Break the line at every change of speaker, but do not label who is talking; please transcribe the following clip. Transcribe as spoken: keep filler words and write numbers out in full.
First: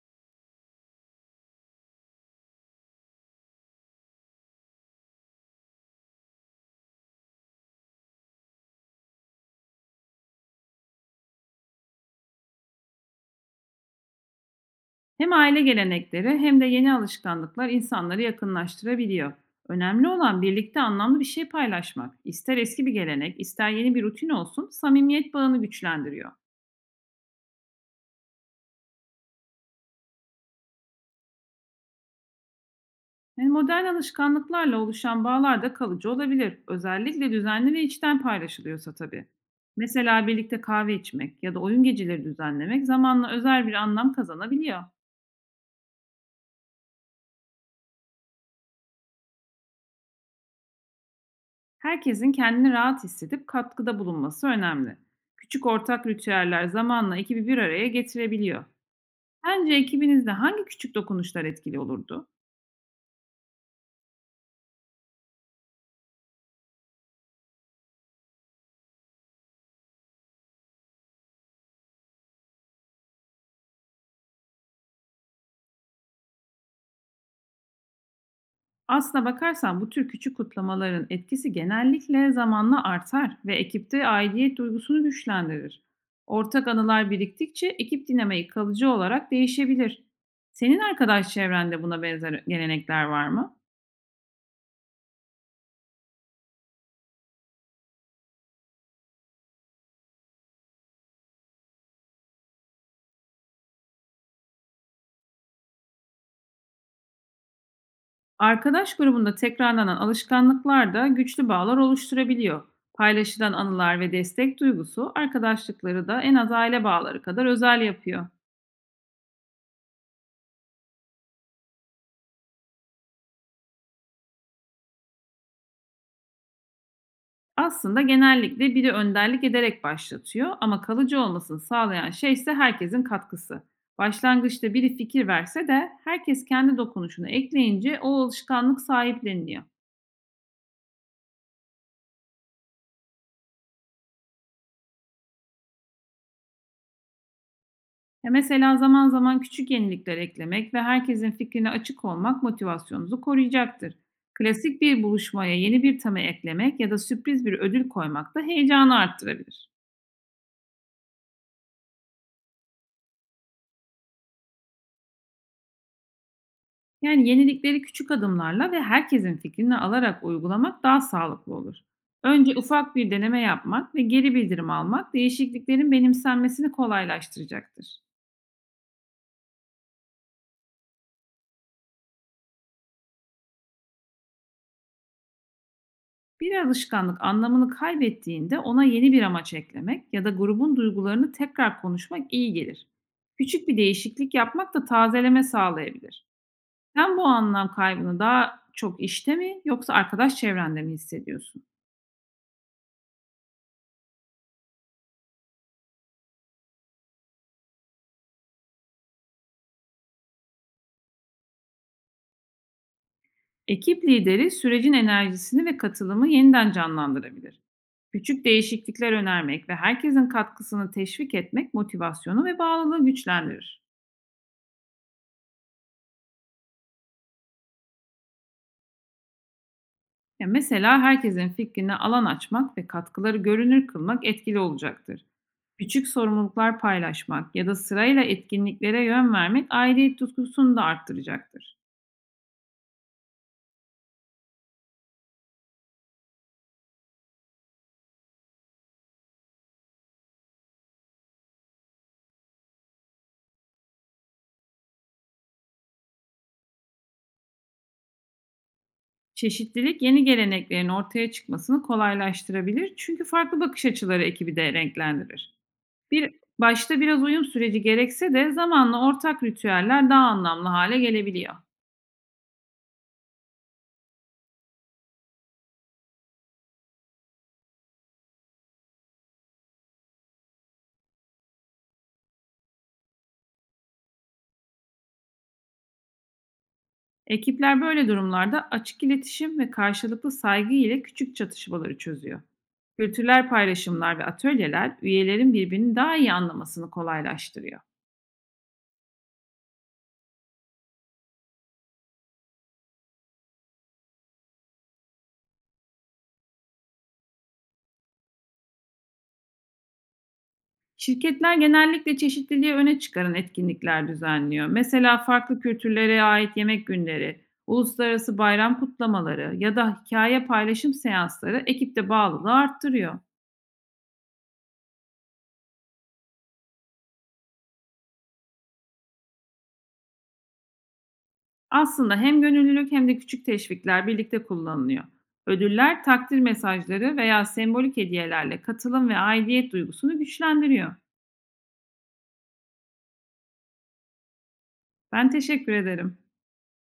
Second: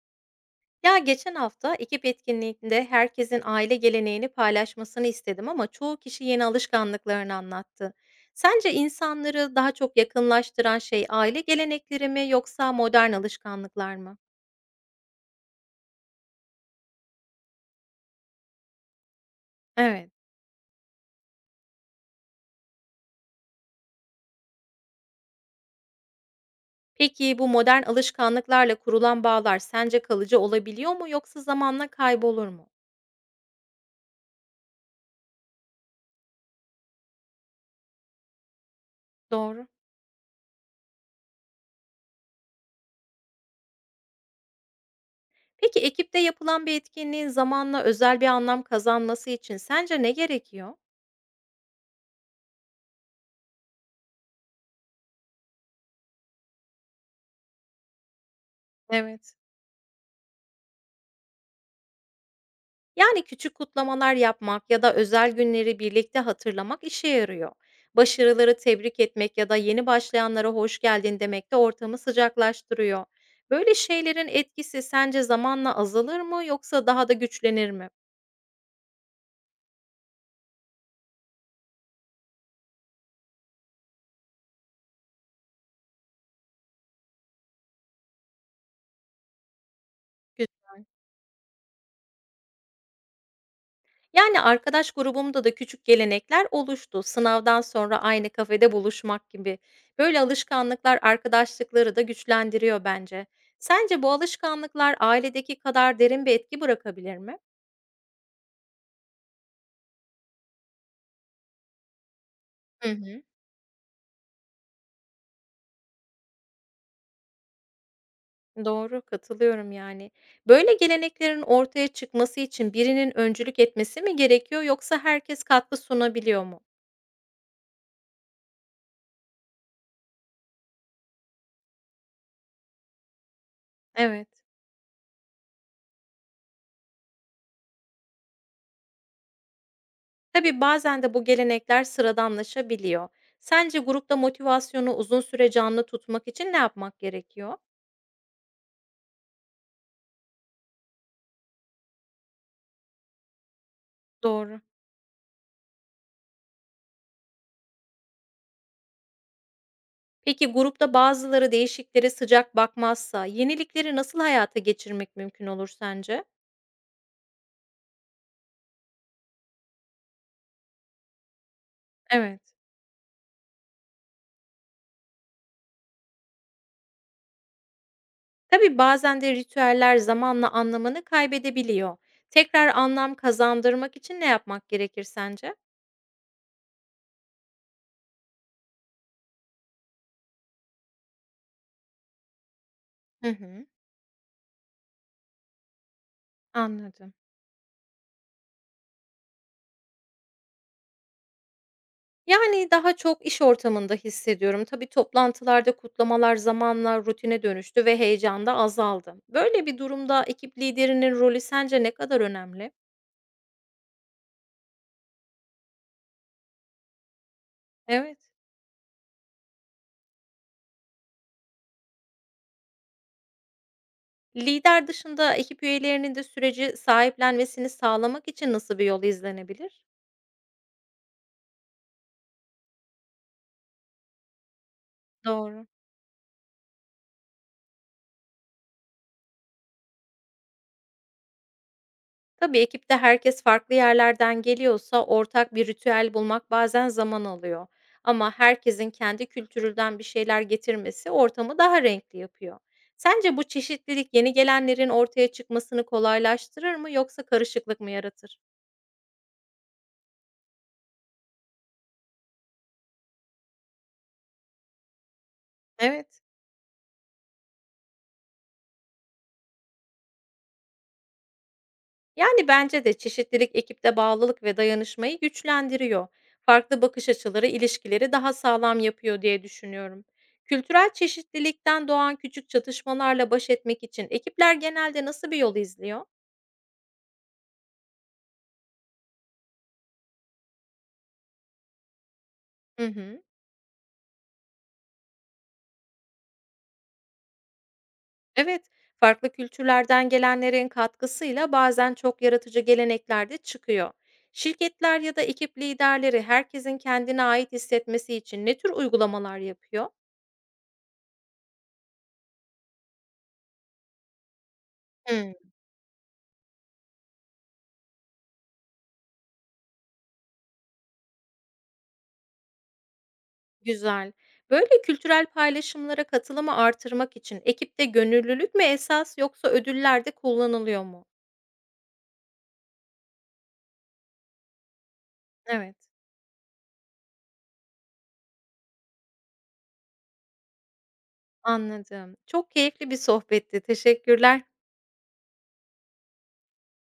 Ya geçen hafta ekip etkinliğinde herkesin aile geleneğini paylaşmasını istedim ama çoğu kişi yeni alışkanlıklarını anlattı. Sence insanları daha çok yakınlaştıran şey aile gelenekleri mi yoksa modern alışkanlıklar mı?
Hem aile gelenekleri hem de yeni alışkanlıklar insanları yakınlaştırabiliyor. Önemli
Evet.
olan birlikte anlamlı bir şey paylaşmak. İster eski bir gelenek, ister yeni bir rutin olsun, samimiyet bağını güçlendiriyor.
Peki bu modern alışkanlıklarla kurulan bağlar sence kalıcı olabiliyor mu yoksa zamanla kaybolur mu?
Yani modern alışkanlıklarla oluşan bağlar da kalıcı olabilir. Özellikle düzenli ve içten paylaşılıyorsa tabii.
Doğru.
Mesela birlikte kahve içmek ya da oyun geceleri düzenlemek zamanla özel bir anlam kazanabiliyor.
Peki ekipte yapılan bir etkinliğin zamanla özel bir anlam kazanması için sence ne gerekiyor?
Herkesin kendini rahat hissedip katkıda bulunması önemli. Küçük ortak ritüeller zamanla ekibi bir araya getirebiliyor.
Evet.
Sence ekibinizde hangi küçük dokunuşlar etkili olurdu?
Yani küçük kutlamalar yapmak ya da özel günleri birlikte hatırlamak işe yarıyor. Başarıları tebrik etmek ya da yeni başlayanlara hoş geldin demek de ortamı sıcaklaştırıyor. Böyle şeylerin etkisi sence zamanla azalır mı yoksa daha da güçlenir mi?
Aslına bakarsan bu tür küçük kutlamaların etkisi genellikle zamanla artar ve ekipte aidiyet duygusunu güçlendirir. Ortak anılar biriktikçe ekip dinamiği kalıcı olarak değişebilir. Senin
Güzel.
arkadaş çevrende buna benzer gelenekler var mı?
Yani arkadaş grubumda da küçük gelenekler oluştu. Sınavdan sonra aynı kafede buluşmak gibi. Böyle alışkanlıklar arkadaşlıkları da güçlendiriyor bence. Sence bu alışkanlıklar ailedeki kadar derin bir etki bırakabilir mi?
Arkadaş grubunda tekrarlanan alışkanlıklar da güçlü bağlar oluşturabiliyor.
Hı hı.
Paylaşılan anılar ve destek duygusu arkadaşlıkları da en az aile bağları kadar özel yapıyor.
Doğru, katılıyorum yani. Böyle geleneklerin ortaya çıkması için birinin öncülük etmesi mi gerekiyor yoksa herkes katkı sunabiliyor mu?
Aslında genellikle biri önderlik ederek başlatıyor, ama kalıcı olmasını sağlayan şey ise herkesin katkısı.
Evet.
Başlangıçta biri fikir verse de herkes kendi dokunuşunu ekleyince o alışkanlık sahipleniliyor.
Tabii bazen de bu gelenekler sıradanlaşabiliyor. Sence grupta motivasyonu uzun süre canlı tutmak için ne yapmak gerekiyor?
Ya, mesela zaman zaman küçük yenilikler eklemek ve herkesin fikrine açık olmak motivasyonunuzu koruyacaktır.
Doğru.
Klasik bir buluşmaya yeni bir tema eklemek ya da sürpriz bir ödül koymak da heyecanı arttırabilir.
Peki grupta bazıları değişikleri sıcak bakmazsa yenilikleri nasıl hayata geçirmek mümkün olur sence?
Yani yenilikleri küçük adımlarla ve herkesin fikrini alarak uygulamak daha sağlıklı olur.
Evet.
Önce ufak bir deneme yapmak ve geri bildirim almak değişikliklerin benimsenmesini kolaylaştıracaktır.
Tabii bazen de ritüeller zamanla anlamını kaybedebiliyor. Tekrar anlam kazandırmak için ne yapmak gerekir sence?
Bir alışkanlık anlamını kaybettiğinde ona yeni bir amaç eklemek ya da grubun duygularını tekrar konuşmak iyi gelir.
Hı hı,
Küçük bir değişiklik yapmak da tazeleme sağlayabilir.
anladım.
Sen bu anlam kaybını daha çok işte mi yoksa arkadaş çevrende mi hissediyorsun?
Yani daha çok iş ortamında hissediyorum. Tabii toplantılarda kutlamalar zamanla rutine dönüştü ve heyecan da azaldı. Böyle bir durumda ekip liderinin rolü sence ne kadar önemli?
Ekip lideri sürecin enerjisini ve katılımı yeniden canlandırabilir.
Evet.
Küçük değişiklikler önermek ve herkesin katkısını teşvik etmek motivasyonu ve bağlılığı güçlendirir.
Lider dışında ekip üyelerinin de süreci sahiplenmesini sağlamak için nasıl bir yol izlenebilir?
Ya, mesela herkesin fikrine alan açmak ve katkıları görünür kılmak etkili olacaktır.
Doğru.
Küçük sorumluluklar paylaşmak ya da sırayla etkinliklere yön vermek aidiyet tutkusunu da arttıracaktır.
Tabii ekipte herkes farklı yerlerden geliyorsa ortak bir ritüel bulmak bazen zaman alıyor. Ama herkesin kendi kültüründen bir şeyler getirmesi ortamı daha renkli yapıyor. Sence bu çeşitlilik yeni gelenlerin ortaya çıkmasını kolaylaştırır mı yoksa karışıklık mı yaratır?
Çeşitlilik yeni geleneklerin ortaya çıkmasını kolaylaştırabilir, çünkü farklı bakış açıları ekibi de renklendirir.
Evet.
Bir Başta biraz uyum süreci gerekse de zamanla ortak ritüeller daha anlamlı hale gelebiliyor.
Yani bence de çeşitlilik ekipte bağlılık ve dayanışmayı güçlendiriyor. Farklı bakış açıları ilişkileri daha sağlam yapıyor diye düşünüyorum. Kültürel çeşitlilikten doğan küçük çatışmalarla baş etmek için ekipler genelde nasıl bir yol izliyor?
Ekipler böyle durumlarda açık iletişim ve karşılıklı saygı ile küçük çatışmaları çözüyor.
Hı hı.
Kültürler paylaşımlar ve atölyeler üyelerin birbirini daha iyi anlamasını kolaylaştırıyor.
Evet, farklı kültürlerden gelenlerin katkısıyla bazen çok yaratıcı gelenekler de çıkıyor. Şirketler ya da ekip liderleri herkesin kendine ait hissetmesi için ne tür uygulamalar yapıyor?
Şirketler genellikle çeşitliliği öne çıkaran etkinlikler düzenliyor. Mesela
Hı.
farklı kültürlere ait yemek günleri, uluslararası bayram kutlamaları ya da hikaye paylaşım seansları ekipte bağlılığı arttırıyor.
Güzel. Böyle kültürel paylaşımlara katılımı artırmak için ekipte gönüllülük mü esas yoksa ödüller de kullanılıyor mu?
Aslında hem gönüllülük hem de küçük teşvikler birlikte kullanılıyor.
Evet.
Ödüller, takdir mesajları veya sembolik hediyelerle katılım ve aidiyet duygusunu güçlendiriyor.
Anladım. Çok keyifli bir sohbetti. Teşekkürler.
Ben teşekkür ederim.